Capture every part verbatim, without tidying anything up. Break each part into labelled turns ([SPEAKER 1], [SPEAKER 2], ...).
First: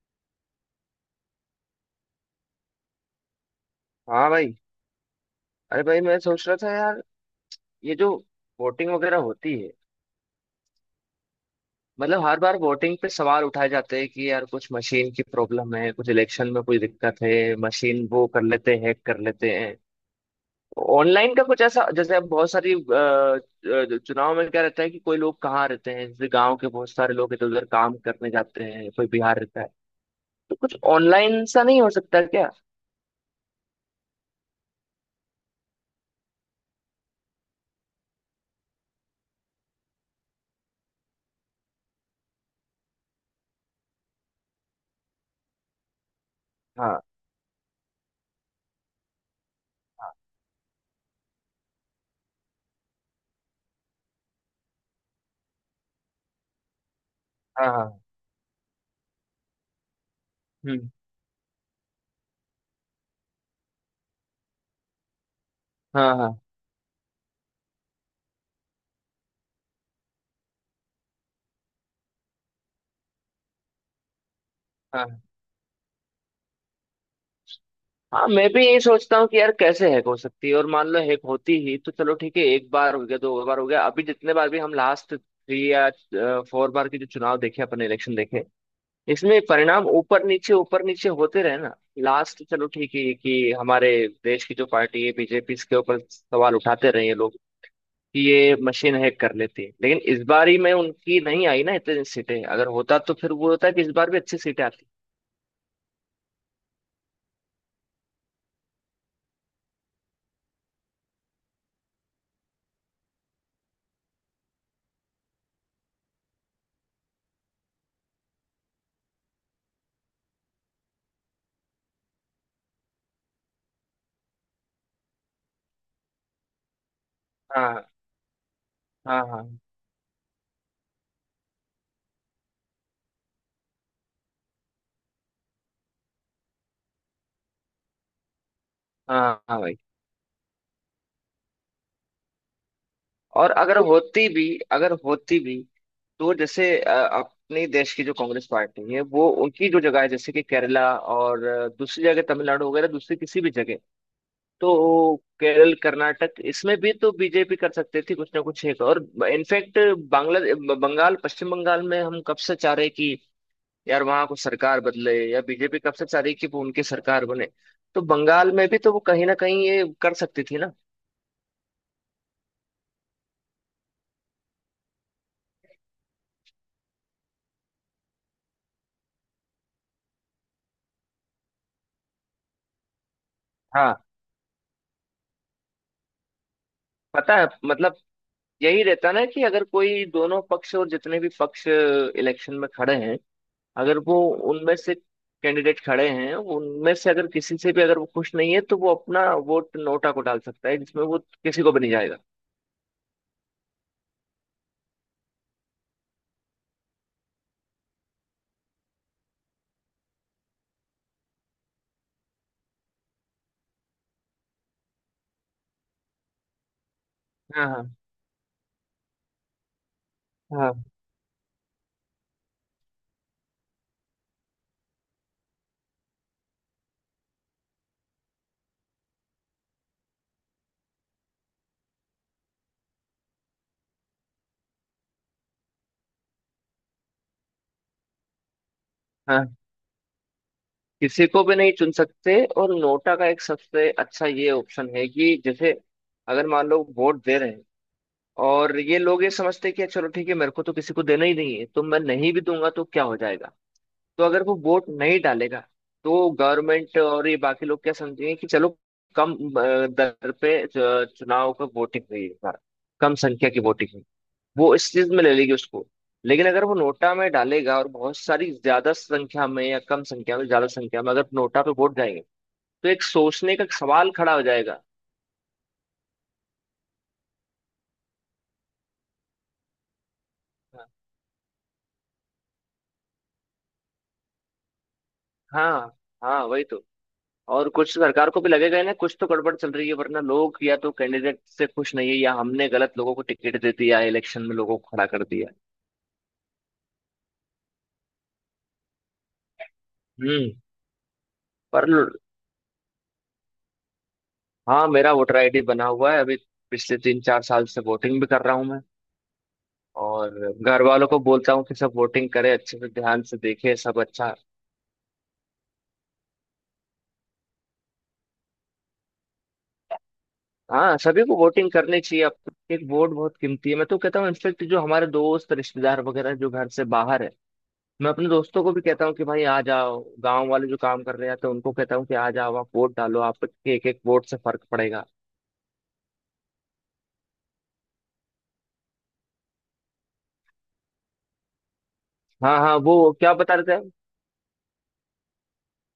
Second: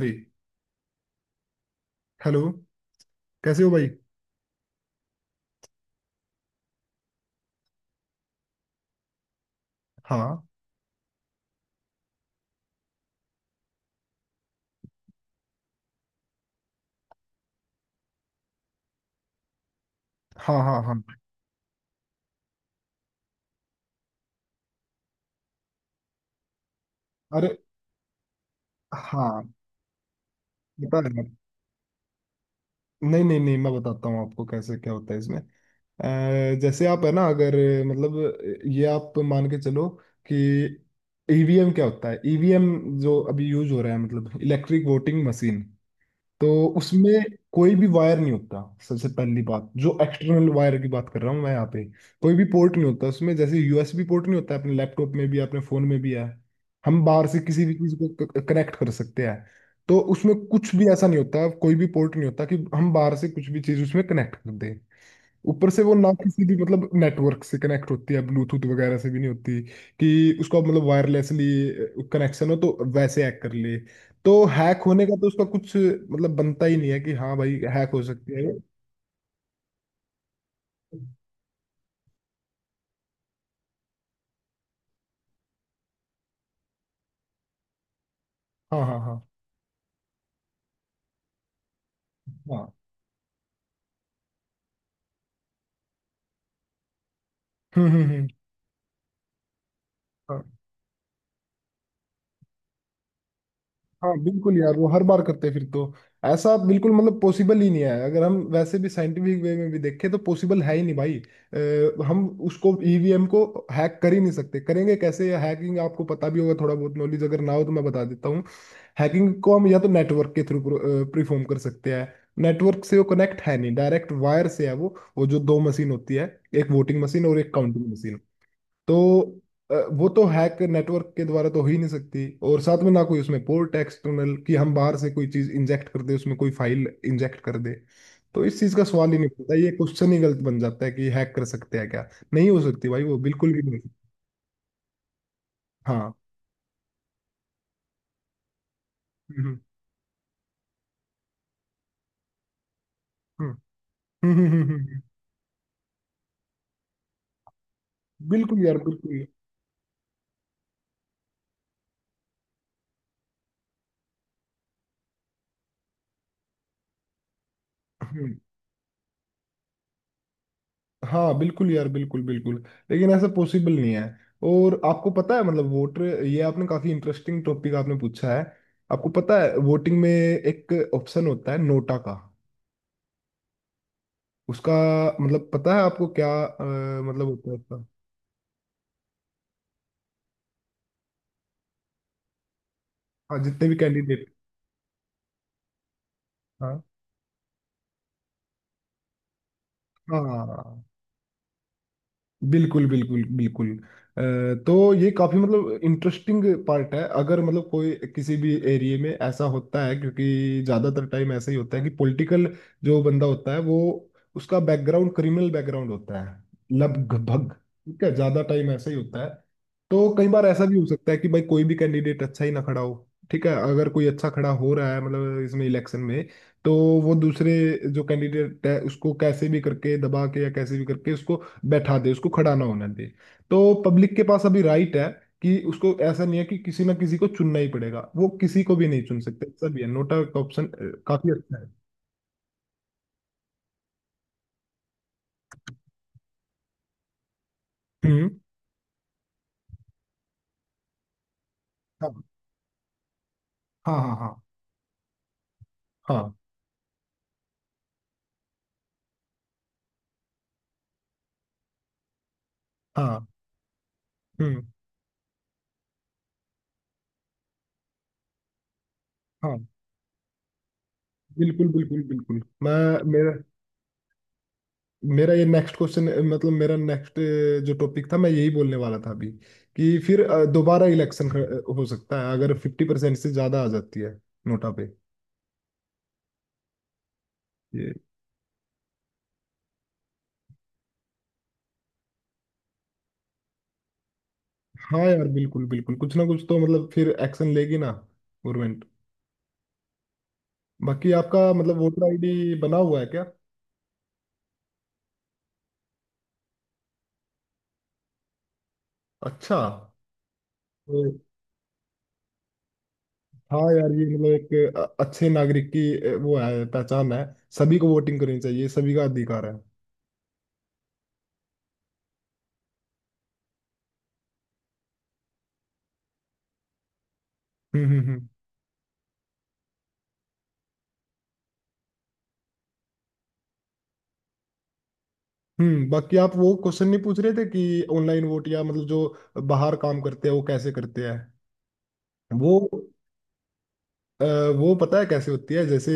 [SPEAKER 1] भाई, हेलो। कैसे हो भाई।
[SPEAKER 2] हाँ भाई। अरे भाई, मैं सोच रहा था यार, ये जो वोटिंग वगैरह होती है,
[SPEAKER 1] हाँ,
[SPEAKER 2] मतलब हर बार वोटिंग पे सवाल उठाए जाते हैं कि यार कुछ मशीन की प्रॉब्लम है, कुछ इलेक्शन में कोई दिक्कत है, मशीन वो कर लेते हैं, हैक कर लेते हैं।
[SPEAKER 1] हाँ, हाँ, हाँ,
[SPEAKER 2] ऑनलाइन का कुछ ऐसा जैसे अब बहुत सारी अ, अ, चुनाव में क्या रहता है कि कोई लोग कहाँ रहते हैं, जैसे गांव के बहुत सारे लोग इधर
[SPEAKER 1] अरे
[SPEAKER 2] उधर काम करने जाते हैं, कोई बिहार
[SPEAKER 1] हाँ,
[SPEAKER 2] रहता है, तो कुछ
[SPEAKER 1] बता रहे हैं।
[SPEAKER 2] ऑनलाइन सा नहीं हो सकता क्या?
[SPEAKER 1] नहीं नहीं नहीं, मैं बताता हूँ आपको कैसे क्या होता है इसमें। अ, जैसे आप है ना, अगर मतलब ये आप मान के चलो कि ईवीएम क्या होता है। ईवीएम जो अभी यूज हो रहा है मतलब इलेक्ट्रिक वोटिंग मशीन, तो
[SPEAKER 2] हाँ
[SPEAKER 1] उसमें कोई भी वायर नहीं होता। सबसे पहली बात, जो
[SPEAKER 2] हाँ
[SPEAKER 1] एक्सटर्नल वायर की बात कर रहा हूँ मैं यहाँ पे, कोई भी पोर्ट नहीं होता उसमें। जैसे यूएसबी पोर्ट नहीं होता, अपने लैपटॉप में भी अपने फोन में भी है, हम बाहर से किसी
[SPEAKER 2] हाँ
[SPEAKER 1] भी चीज
[SPEAKER 2] हाँ।
[SPEAKER 1] को कनेक्ट कर सकते हैं। तो उसमें कुछ
[SPEAKER 2] हम्म।
[SPEAKER 1] भी ऐसा नहीं होता, कोई भी पोर्ट नहीं होता कि हम बाहर से कुछ भी चीज उसमें कनेक्ट कर दें। ऊपर से वो ना
[SPEAKER 2] हाँ हाँ
[SPEAKER 1] किसी भी मतलब नेटवर्क से कनेक्ट होती है, ब्लूटूथ वगैरह से भी नहीं होती कि उसको मतलब वायरलेसली कनेक्शन हो तो वैसे हैक कर ले। तो हैक होने का
[SPEAKER 2] हाँ
[SPEAKER 1] तो उसका कुछ मतलब बनता ही नहीं है कि हाँ भाई हैक हो
[SPEAKER 2] हाँ,
[SPEAKER 1] सकती
[SPEAKER 2] मैं
[SPEAKER 1] है।
[SPEAKER 2] भी यही सोचता हूँ कि यार कैसे हैक हो सकती है, और मान लो हैक होती ही, तो चलो ठीक है, एक बार हो गया, दो बार हो गया, अभी जितने बार भी हम लास्ट थ्री या फोर बार के जो चुनाव देखे, अपने इलेक्शन देखे,
[SPEAKER 1] हाँ, हाँ, हाँ,
[SPEAKER 2] इसमें परिणाम ऊपर नीचे ऊपर नीचे होते रहे ना। लास्ट
[SPEAKER 1] हाँ,
[SPEAKER 2] चलो ठीक है कि हमारे देश की जो पार्टी है बीजेपी, इसके ऊपर सवाल उठाते रहे हैं लोग
[SPEAKER 1] हम्म, हम्म,
[SPEAKER 2] कि
[SPEAKER 1] हम्म।
[SPEAKER 2] ये मशीन हैक कर लेती है, लेकिन इस
[SPEAKER 1] हाँ।
[SPEAKER 2] बार ही में उनकी नहीं आई ना इतनी सीटें। अगर होता तो फिर वो होता कि इस बार
[SPEAKER 1] हाँ
[SPEAKER 2] भी अच्छी
[SPEAKER 1] बिल्कुल
[SPEAKER 2] सीटें
[SPEAKER 1] यार,
[SPEAKER 2] आती।
[SPEAKER 1] वो हर बार करते हैं फिर तो। ऐसा बिल्कुल मतलब पॉसिबल ही नहीं है, अगर हम वैसे भी साइंटिफिक वे में भी देखें तो पॉसिबल है ही नहीं भाई। अ, हम उसको ईवीएम को हैक कर ही नहीं सकते। करेंगे कैसे? हैकिंग आपको पता भी होगा, थोड़ा बहुत नॉलेज अगर ना हो तो मैं बता देता हूँ। हैकिंग को हम या तो नेटवर्क के थ्रू परफॉर्म कर सकते हैं। नेटवर्क से वो कनेक्ट है नहीं, डायरेक्ट वायर से है वो। वो जो दो मशीन होती है, एक वोटिंग मशीन और एक
[SPEAKER 2] हाँ
[SPEAKER 1] काउंटिंग मशीन,
[SPEAKER 2] हाँ
[SPEAKER 1] तो
[SPEAKER 2] हाँ
[SPEAKER 1] अ, वो तो हैक नेटवर्क के द्वारा तो हो ही नहीं सकती। और साथ में ना कोई उसमें पोर्ट एक्सटर्नल कि हम बाहर से कोई चीज इंजेक्ट कर दे, उसमें कोई फाइल इंजेक्ट कर दे। तो इस चीज का सवाल ही नहीं
[SPEAKER 2] हाँ
[SPEAKER 1] उठता,
[SPEAKER 2] हाँ
[SPEAKER 1] ये
[SPEAKER 2] भाई,
[SPEAKER 1] क्वेश्चन ही गलत बन जाता है कि हैक कर सकते हैं क्या। नहीं हो सकती भाई, वो
[SPEAKER 2] और
[SPEAKER 1] बिल्कुल भी
[SPEAKER 2] अगर
[SPEAKER 1] नहीं।
[SPEAKER 2] होती भी, अगर होती भी,
[SPEAKER 1] हाँ,
[SPEAKER 2] तो जैसे अ, अपने देश की जो कांग्रेस पार्टी है, वो
[SPEAKER 1] हम्म,
[SPEAKER 2] उनकी जो जगह है, जैसे कि केरला और अ, दूसरी जगह तमिलनाडु वगैरह, दूसरी किसी
[SPEAKER 1] हम्म,
[SPEAKER 2] भी जगह,
[SPEAKER 1] हम्म, हम्म, हम्म, हम्म, हम्म,
[SPEAKER 2] तो केरल कर्नाटक इसमें भी तो बीजेपी कर सकती थी कुछ ना
[SPEAKER 1] बिल्कुल
[SPEAKER 2] कुछ
[SPEAKER 1] यार
[SPEAKER 2] एक और।
[SPEAKER 1] बिल्कुल।
[SPEAKER 2] इनफैक्ट बांग्ला बंगाल पश्चिम बंगाल में हम कब से चाह रहे कि यार वहां को सरकार बदले, या बीजेपी कब से चाह रही कि वो उनकी सरकार बने, तो
[SPEAKER 1] हम्म।
[SPEAKER 2] बंगाल में भी तो वो कहीं ना कहीं ये कर सकती थी ना।
[SPEAKER 1] हाँ बिल्कुल यार, बिल्कुल बिल्कुल। लेकिन ऐसा पॉसिबल नहीं है। और आपको पता है मतलब वोटर, ये आपने काफी इंटरेस्टिंग टॉपिक आपने पूछा है। आपको पता है वोटिंग में एक ऑप्शन होता है नोटा का,
[SPEAKER 2] हाँ।
[SPEAKER 1] उसका मतलब पता है आपको क्या? अ, मतलब
[SPEAKER 2] पता है,
[SPEAKER 1] होता है उसका।
[SPEAKER 2] मतलब यही रहता ना कि अगर कोई दोनों पक्ष और जितने भी पक्ष इलेक्शन में खड़े हैं,
[SPEAKER 1] हाँ, जितने भी
[SPEAKER 2] अगर वो
[SPEAKER 1] कैंडिडेट।
[SPEAKER 2] उनमें से कैंडिडेट खड़े हैं,
[SPEAKER 1] हाँ,
[SPEAKER 2] उनमें से अगर किसी से भी अगर वो खुश नहीं है, तो वो अपना वोट नोटा
[SPEAKER 1] हाँ,
[SPEAKER 2] को
[SPEAKER 1] हाँ,
[SPEAKER 2] डाल
[SPEAKER 1] हाँ,
[SPEAKER 2] सकता है,
[SPEAKER 1] हाँ।
[SPEAKER 2] जिसमें वो किसी को भी नहीं जाएगा।
[SPEAKER 1] बिल्कुल बिल्कुल बिल्कुल। अ, तो ये काफी मतलब इंटरेस्टिंग पार्ट है। अगर मतलब कोई किसी भी एरिया में ऐसा होता है, क्योंकि ज्यादातर टाइम ऐसा ही होता है कि पॉलिटिकल जो बंदा होता है, वो उसका बैकग्राउंड क्रिमिनल बैकग्राउंड होता है लगभग।
[SPEAKER 2] हाँ हाँ
[SPEAKER 1] ठीक है, ज्यादा टाइम ऐसा ही होता है। तो कई बार ऐसा भी
[SPEAKER 2] हाँ
[SPEAKER 1] हो सकता है कि भाई कोई भी कैंडिडेट अच्छा ही ना खड़ा हो। ठीक है, अगर कोई अच्छा खड़ा हो रहा है मतलब इसमें इलेक्शन में, तो वो दूसरे जो कैंडिडेट है उसको कैसे भी करके दबा के या कैसे भी करके उसको बैठा दे, उसको खड़ा ना होने दे। तो पब्लिक के पास अभी राइट है कि उसको ऐसा नहीं है कि किसी ना किसी को चुनना ही पड़ेगा, वो किसी को भी नहीं चुन सकते,
[SPEAKER 2] हाँ
[SPEAKER 1] ऐसा भी है नोटा का ऑप्शन।
[SPEAKER 2] किसी
[SPEAKER 1] काफी
[SPEAKER 2] को भी
[SPEAKER 1] अच्छा है।
[SPEAKER 2] नहीं चुन सकते, और नोटा का एक सबसे अच्छा ये ऑप्शन है कि जैसे अगर मान लो वोट दे रहे हैं,
[SPEAKER 1] हम्म,
[SPEAKER 2] और ये लोग ये समझते हैं कि चलो ठीक है, मेरे को तो किसी को देना ही नहीं है, तो मैं
[SPEAKER 1] हाँ,
[SPEAKER 2] नहीं भी दूंगा तो क्या हो जाएगा।
[SPEAKER 1] हाँ, हाँ,
[SPEAKER 2] तो
[SPEAKER 1] हाँ,
[SPEAKER 2] अगर वो वोट नहीं डालेगा, तो
[SPEAKER 1] हाँ,
[SPEAKER 2] गवर्नमेंट और ये बाकी लोग क्या समझेंगे कि चलो कम अ, दर पे च- चुनाव का वोटिंग हुई है इस बार, कम
[SPEAKER 1] हाँ,
[SPEAKER 2] संख्या की वोटिंग हुई,
[SPEAKER 1] हम्म,
[SPEAKER 2] वो इस चीज में ले लेगी उसको। लेकिन अगर वो नोटा में डालेगा और बहुत सारी ज्यादा संख्या
[SPEAKER 1] हाँ
[SPEAKER 2] में, या कम संख्या में, ज्यादा संख्या में अगर नोटा
[SPEAKER 1] बिल्कुल
[SPEAKER 2] पे वोट
[SPEAKER 1] बिल्कुल
[SPEAKER 2] जाएंगे,
[SPEAKER 1] बिल्कुल। मैं
[SPEAKER 2] तो एक
[SPEAKER 1] मेरा
[SPEAKER 2] सोचने का सवाल खड़ा हो जाएगा।
[SPEAKER 1] मेरा ये नेक्स्ट क्वेश्चन, मतलब मेरा नेक्स्ट जो टॉपिक था मैं यही बोलने वाला था अभी, कि फिर अ, दोबारा इलेक्शन हो सकता है अगर फिफ्टी परसेंट से ज्यादा आ जाती है नोटा
[SPEAKER 2] हाँ, हाँ वही तो। और
[SPEAKER 1] पे।
[SPEAKER 2] कुछ सरकार को भी लगेगा ही ना, कुछ तो गड़बड़ चल रही है, वरना लोग या तो कैंडिडेट से खुश नहीं है, या हमने गलत लोगों को टिकट दे दिया इलेक्शन में, लोगों को
[SPEAKER 1] हाँ
[SPEAKER 2] खड़ा कर
[SPEAKER 1] यार
[SPEAKER 2] दिया।
[SPEAKER 1] बिल्कुल बिल्कुल, कुछ ना कुछ तो मतलब फिर एक्शन लेगी ना गवर्नमेंट।
[SPEAKER 2] हम्म।
[SPEAKER 1] बाकी आपका मतलब
[SPEAKER 2] पर
[SPEAKER 1] वोटर
[SPEAKER 2] ल-
[SPEAKER 1] आईडी बना हुआ है क्या?
[SPEAKER 2] हाँ, मेरा वोटर आईडी बना हुआ है अभी, पिछले तीन चार साल से वोटिंग भी कर रहा हूँ मैं।
[SPEAKER 1] अच्छा।
[SPEAKER 2] और घर
[SPEAKER 1] तो
[SPEAKER 2] वालों को बोलता हूँ कि सब वोटिंग करें, अच्छे से ध्यान से
[SPEAKER 1] हाँ
[SPEAKER 2] देखें
[SPEAKER 1] यार,
[SPEAKER 2] सब
[SPEAKER 1] ये मतलब
[SPEAKER 2] अच्छा।
[SPEAKER 1] एक अ- अच्छे नागरिक की अ, वो है, पहचान है। सभी को वोटिंग करनी चाहिए, सभी का अधिकार है।
[SPEAKER 2] हाँ, सभी को वोटिंग करनी चाहिए, अब तो एक वोट बहुत कीमती है। मैं तो कहता हूँ इनफेक्ट जो हमारे दोस्त रिश्तेदार वगैरह जो घर से बाहर है,
[SPEAKER 1] हम्म, हम्म,
[SPEAKER 2] मैं
[SPEAKER 1] हम्म,
[SPEAKER 2] अपने दोस्तों को भी कहता हूँ कि भाई आ जाओ, गांव वाले जो काम कर रहे हैं, तो उनको कहता हूँ कि आ जाओ आप, वोट डालो, आपके एक एक वोट से फर्क पड़ेगा।
[SPEAKER 1] हम्म, बाकी आप वो क्वेश्चन नहीं पूछ रहे थे कि ऑनलाइन वोट, या मतलब जो बाहर काम करते हैं वो कैसे करते हैं वो?
[SPEAKER 2] हाँ हाँ, वो क्या बता रहे थे आप?
[SPEAKER 1] अ, वो पता है कैसे होती है। जैसे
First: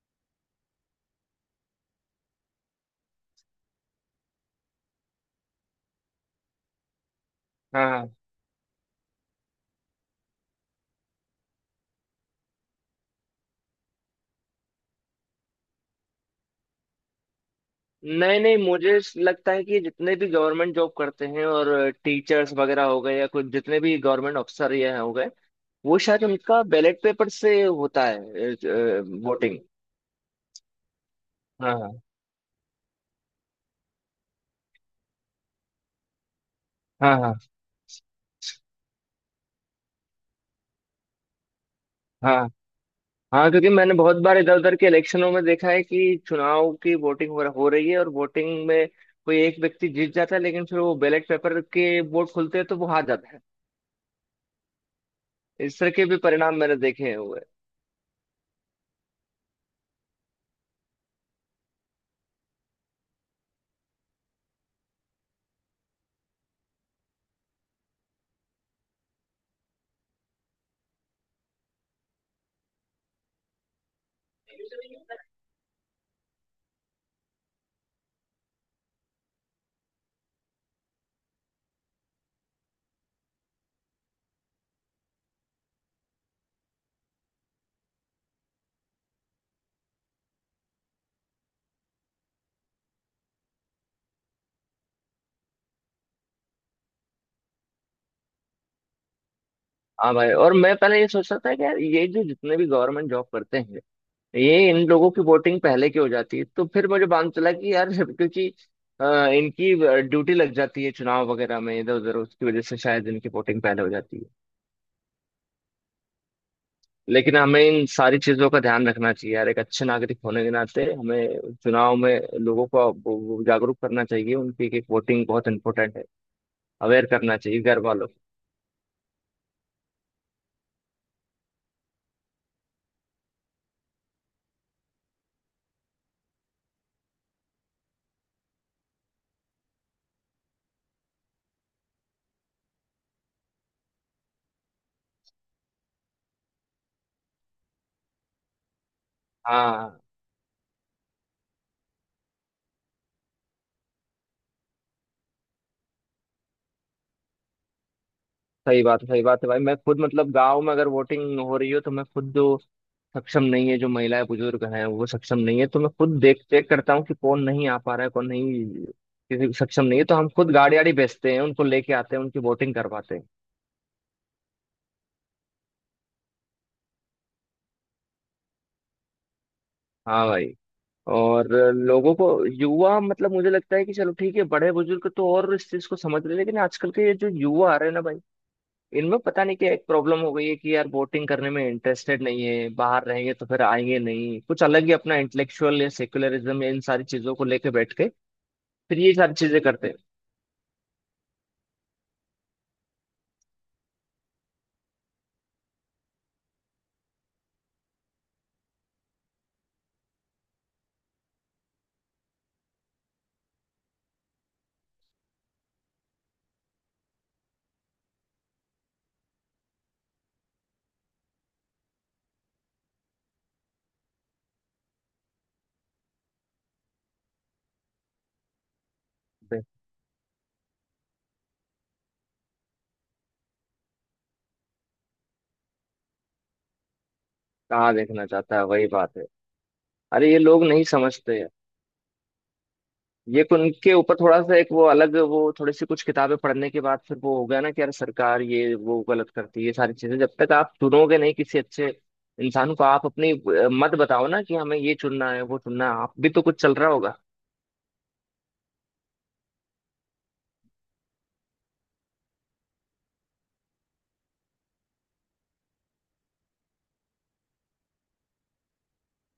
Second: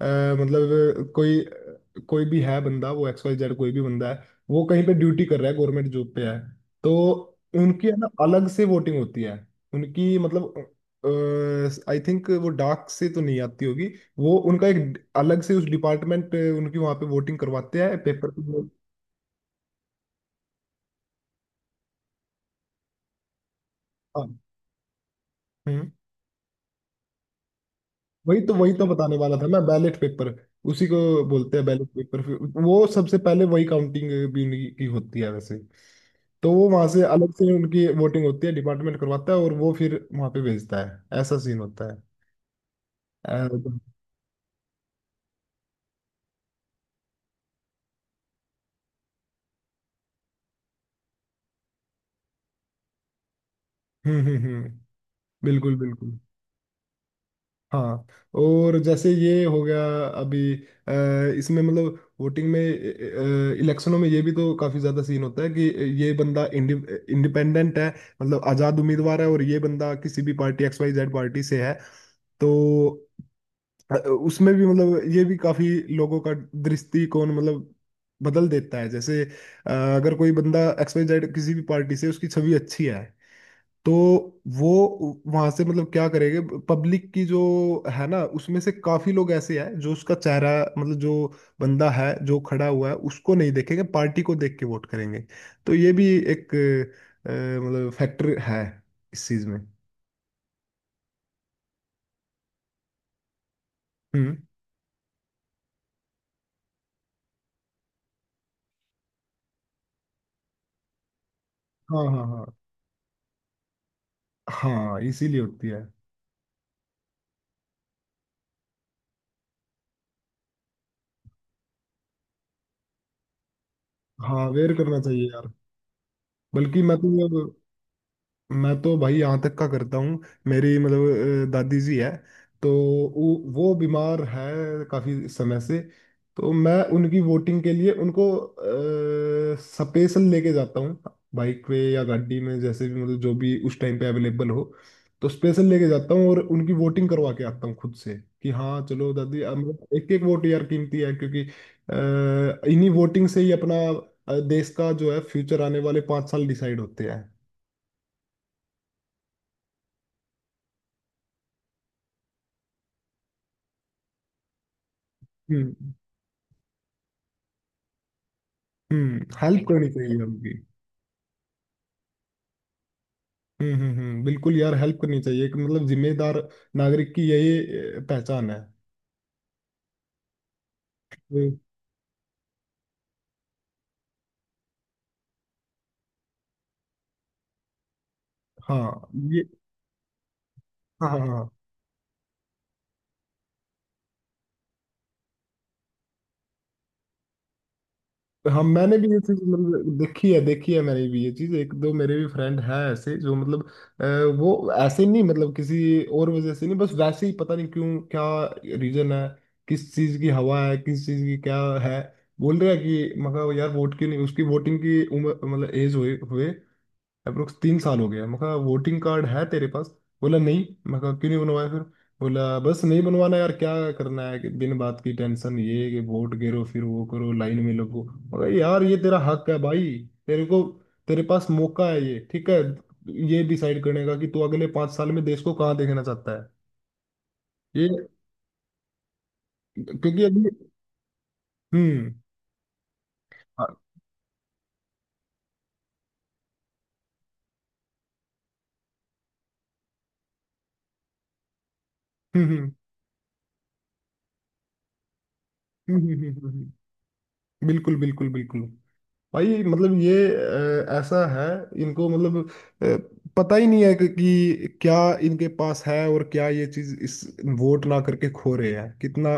[SPEAKER 1] अ, मतलब कोई, कोई भी है बंदा, वो एक्स वाई जेड कोई भी बंदा है वो कहीं पे ड्यूटी कर रहा है, गवर्नमेंट जॉब पे है, तो उनकी
[SPEAKER 2] हाँ
[SPEAKER 1] है ना
[SPEAKER 2] हाँ
[SPEAKER 1] अलग से वोटिंग होती है। उनकी मतलब आई थिंक वो डाक से तो नहीं आती होगी, वो उनका एक अलग से उस डिपार्टमेंट उनकी वहां पे वोटिंग करवाते हैं पेपर
[SPEAKER 2] नहीं
[SPEAKER 1] की।
[SPEAKER 2] नहीं, मुझे लगता है कि जितने भी गवर्नमेंट जॉब करते हैं, और टीचर्स वगैरह हो गए, या कुछ जितने भी
[SPEAKER 1] हाँ,
[SPEAKER 2] गवर्नमेंट अफसर ये हो गए,
[SPEAKER 1] हम्म,
[SPEAKER 2] वो शायद उनका बैलेट पेपर से होता
[SPEAKER 1] वही तो
[SPEAKER 2] है
[SPEAKER 1] वही तो बताने वाला था
[SPEAKER 2] वोटिंग।
[SPEAKER 1] मैं, बैलेट पेपर। उसी को बोलते हैं
[SPEAKER 2] हाँ
[SPEAKER 1] बैलेट
[SPEAKER 2] हाँ
[SPEAKER 1] पेपर फिर। वो सबसे पहले वही काउंटिंग भी उन्हीं की होती है वैसे। तो वो वहां से
[SPEAKER 2] हाँ
[SPEAKER 1] अलग
[SPEAKER 2] हाँ
[SPEAKER 1] से उनकी वोटिंग होती है, डिपार्टमेंट करवाता है, और वो फिर वहां पे भेजता है, ऐसा सीन होता है।
[SPEAKER 2] हाँ
[SPEAKER 1] अ,
[SPEAKER 2] हाँ क्योंकि
[SPEAKER 1] हम्म।
[SPEAKER 2] मैंने बहुत बार इधर उधर के इलेक्शनों में देखा है कि चुनाव की वोटिंग हो, हो रही है, और वोटिंग में कोई एक व्यक्ति जीत जाता है, लेकिन फिर वो बैलेट पेपर के वोट खुलते हैं तो वो हार जाता है।
[SPEAKER 1] हम्म, हम्म, बिल्कुल
[SPEAKER 2] इस तरह के भी
[SPEAKER 1] बिल्कुल।
[SPEAKER 2] परिणाम मैंने देखे हुए हैं।
[SPEAKER 1] हाँ, और जैसे ये हो गया अभी, अ, इसमें मतलब वोटिंग में इलेक्शनों में ये भी तो काफी ज्यादा सीन होता है कि ये बंदा इंडिपेंडेंट है, मतलब आजाद उम्मीदवार है, और ये बंदा किसी भी party X Y Z party से है। तो अ, उसमें भी मतलब ये भी काफी लोगों का दृष्टिकोण मतलब बदल देता है। जैसे अ, अगर कोई बंदा एक्स वाई जेड किसी भी पार्टी से, उसकी छवि अच्छी है, तो वो वहां से मतलब क्या करेंगे, पब्लिक की जो है ना उसमें से काफी लोग ऐसे हैं जो उसका चेहरा, मतलब जो बंदा है जो खड़ा हुआ है उसको नहीं देखेंगे, पार्टी को देख के वोट करेंगे। तो ये भी एक अ, मतलब फैक्टर है इस चीज में।
[SPEAKER 2] हाँ भाई, और मैं पहले ये सोच रहा था कि यार ये जो जितने भी गवर्नमेंट जॉब करते हैं,
[SPEAKER 1] हम्म,
[SPEAKER 2] ये इन लोगों की वोटिंग पहले की हो जाती है। तो फिर मुझे मालूम चला कि यार क्योंकि अ, इनकी ड्यूटी लग जाती है चुनाव वगैरह में इधर
[SPEAKER 1] हाँ,
[SPEAKER 2] उधर,
[SPEAKER 1] हाँ, हाँ,
[SPEAKER 2] उसकी वजह से शायद इनकी वोटिंग पहले हो जाती है।
[SPEAKER 1] हाँ, इसीलिए होती है।
[SPEAKER 2] लेकिन हमें इन सारी चीजों का ध्यान रखना चाहिए यार, एक अच्छे नागरिक होने के नाते हमें चुनाव में लोगों को वो- वो जागरूक करना चाहिए
[SPEAKER 1] हाँ,
[SPEAKER 2] उनकी
[SPEAKER 1] अवेयर
[SPEAKER 2] कि
[SPEAKER 1] करना
[SPEAKER 2] वोटिंग
[SPEAKER 1] चाहिए
[SPEAKER 2] बहुत
[SPEAKER 1] यार।
[SPEAKER 2] इंपॉर्टेंट है।
[SPEAKER 1] बल्कि मैं
[SPEAKER 2] अवेयर
[SPEAKER 1] तो ये,
[SPEAKER 2] करना चाहिए घर वालों को।
[SPEAKER 1] मैं तो भाई यहाँ तक का करता हूँ, मेरी मतलब अ, दादी जी है, तो वो वो बीमार है काफी समय से। तो मैं उनकी वोटिंग के लिए उनको अ, स्पेशल लेके जाता हूँ, बाइक पे या गाड़ी में जैसे भी मतलब जो भी उस टाइम पे अवेलेबल हो। तो स्पेशल लेके जाता हूँ और उनकी वोटिंग करवा के आता हूँ खुद से, कि हाँ चलो दादी अब।
[SPEAKER 2] हाँ,
[SPEAKER 1] एक एक वोट यार कीमती है, क्योंकि अ, इन्हीं वोटिंग से ही अपना अ, देश का जो है फ्यूचर आने वाले पाँच साल डिसाइड होते हैं।
[SPEAKER 2] सही बात है, सही बात है भाई। मैं खुद मतलब गांव में अगर वोटिंग हो रही हो, तो मैं खुद जो सक्षम नहीं है, जो महिलाएं बुजुर्ग हैं वो सक्षम नहीं है, तो मैं
[SPEAKER 1] हम्म,
[SPEAKER 2] खुद देख देख करता हूँ कि कौन नहीं आ पा रहा है, कौन नहीं।
[SPEAKER 1] हम्म,
[SPEAKER 2] किसी को
[SPEAKER 1] हेल्प
[SPEAKER 2] सक्षम
[SPEAKER 1] करनी
[SPEAKER 2] नहीं है तो
[SPEAKER 1] चाहिए
[SPEAKER 2] हम खुद
[SPEAKER 1] उनकी।
[SPEAKER 2] गाड़ी वाड़ी बेचते हैं, उनको लेके आते हैं, उनकी वोटिंग करवाते हैं।
[SPEAKER 1] हम्म, हम्म, हम्म, बिल्कुल यार, हेल्प करनी चाहिए। एक मतलब जिम्मेदार नागरिक की यही अ, पहचान है।
[SPEAKER 2] हाँ भाई, और
[SPEAKER 1] ये-
[SPEAKER 2] लोगों को युवा, मतलब मुझे लगता है कि चलो ठीक है, बड़े बुजुर्ग तो और इस चीज को समझ रहे, लेकिन आजकल के ये जो युवा आ रहे हैं ना भाई,
[SPEAKER 1] हाँ,
[SPEAKER 2] इनमें
[SPEAKER 1] ये,
[SPEAKER 2] पता नहीं क्या एक प्रॉब्लम हो गई है कि यार
[SPEAKER 1] हाँ, हाँ,
[SPEAKER 2] बोटिंग
[SPEAKER 1] हाँ,
[SPEAKER 2] करने में इंटरेस्टेड नहीं है। बाहर रहेंगे तो फिर आएंगे नहीं, कुछ अलग ही अपना इंटेलेक्चुअल या सेक्युलरिज्म या इन सारी चीजों को लेके बैठ के
[SPEAKER 1] हाँ, मैंने
[SPEAKER 2] फिर
[SPEAKER 1] भी
[SPEAKER 2] ये
[SPEAKER 1] ये
[SPEAKER 2] सारी
[SPEAKER 1] चीज
[SPEAKER 2] चीजें
[SPEAKER 1] मतलब
[SPEAKER 2] करते
[SPEAKER 1] देखी है। देखी है मैंने भी ये चीज, एक दो मेरे भी फ्रेंड हैं ऐसे जो मतलब अ, वो ऐसे नहीं, मतलब किसी और वजह से नहीं, बस वैसे ही पता नहीं क्यों, क्या रीजन है, किस चीज की हवा है, किस चीज की क्या है, बोल रहे हैं कि मगर यार वोट क्यों नहीं। उसकी वोटिंग की उम्र मतलब एज हुए हुए अप्रोक्स तीन साल हो गया। मैं कहा वोटिंग कार्ड है तेरे पास, बोला नहीं। मैं कहा क्यों नहीं बनवाया फिर? बोला बस नहीं बनवाना यार, क्या करना है कि बिन बात की टेंशन, ये कि वोट गिरो फिर वो करो, लाइन में लगो। मैं कहा यार ये तेरा हक है
[SPEAKER 2] हैं।
[SPEAKER 1] भाई, तेरे को तेरे पास मौका है ये। ठीक है, ये डिसाइड करने का कि तू अगले पांच साल में देश को कहाँ देखना चाहता है। ये
[SPEAKER 2] कहाँ देखना चाहता है, वही बात है।
[SPEAKER 1] क्योंकि
[SPEAKER 2] अरे ये
[SPEAKER 1] अभी
[SPEAKER 2] लोग नहीं समझते
[SPEAKER 1] हम्म,
[SPEAKER 2] ये, कि
[SPEAKER 1] हाँ,
[SPEAKER 2] उनके ऊपर थोड़ा सा एक वो अलग, वो थोड़ी सी कुछ किताबें पढ़ने के बाद फिर वो हो गया ना कि यार सरकार ये वो गलत करती है, ये सारी चीजें। जब तक आप चुनोगे नहीं किसी अच्छे
[SPEAKER 1] हम्म, हम्म,
[SPEAKER 2] इंसान को, आप अपनी अ, मत बताओ ना कि हमें ये चुनना है, वो चुनना
[SPEAKER 1] हम्म,
[SPEAKER 2] है, आप
[SPEAKER 1] हम्म,
[SPEAKER 2] भी तो
[SPEAKER 1] हम्म, हम्म,
[SPEAKER 2] कुछ चल रहा
[SPEAKER 1] हम्म,
[SPEAKER 2] होगा।
[SPEAKER 1] बिल्कुल बिल्कुल बिल्कुल। भाई मतलब ये अ, ऐसा है, इनको मतलब अ, पता ही नहीं है कि, कि क्या इनके पास है, और क्या ये चीज इस वोट ना करके खो रहे हैं। कितना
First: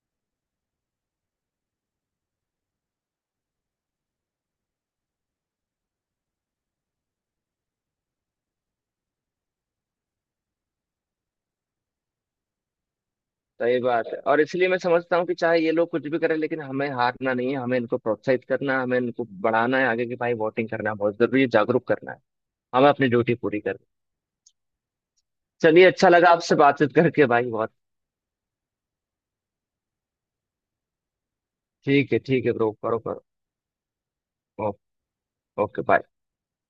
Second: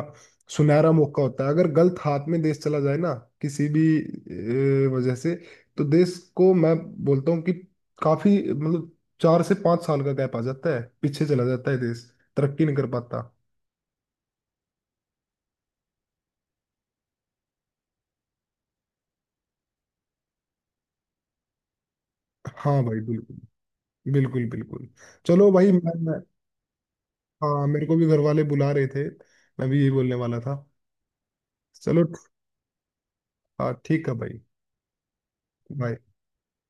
[SPEAKER 1] सुनहरा मौका होता है, अगर गलत हाथ में देश चला जाए ना किसी भी अ, वजह से, तो देश को मैं बोलता हूँ कि काफी मतलब चार से पांच साल का गैप आ जाता है, पीछे चला जाता है देश, तरक्की नहीं कर पाता।
[SPEAKER 2] सही बात है, और इसलिए मैं समझता हूँ कि चाहे ये लोग कुछ भी करें, लेकिन हमें हारना नहीं है, हमें इनको प्रोत्साहित करना है, हमें इनको बढ़ाना है आगे की, भाई वोटिंग करना बहुत जरूरी है, जागरूक करना है,
[SPEAKER 1] हाँ
[SPEAKER 2] हमें
[SPEAKER 1] भाई
[SPEAKER 2] अपनी ड्यूटी
[SPEAKER 1] बिल्कुल
[SPEAKER 2] पूरी करनी
[SPEAKER 1] बिल्कुल बिल्कुल। चलो
[SPEAKER 2] है।
[SPEAKER 1] भाई,
[SPEAKER 2] चलिए,
[SPEAKER 1] मैं,
[SPEAKER 2] अच्छा
[SPEAKER 1] मैं
[SPEAKER 2] लगा आपसे बातचीत करके भाई
[SPEAKER 1] हाँ
[SPEAKER 2] बहुत।
[SPEAKER 1] मेरे को भी घर वाले बुला रहे थे, मैं भी यही बोलने वाला था। चलो,
[SPEAKER 2] ठीक है, ठीक है ब्रो, करो करो।
[SPEAKER 1] हाँ ठीक है भाई,
[SPEAKER 2] ओ- ओके,
[SPEAKER 1] बाय।
[SPEAKER 2] बाय।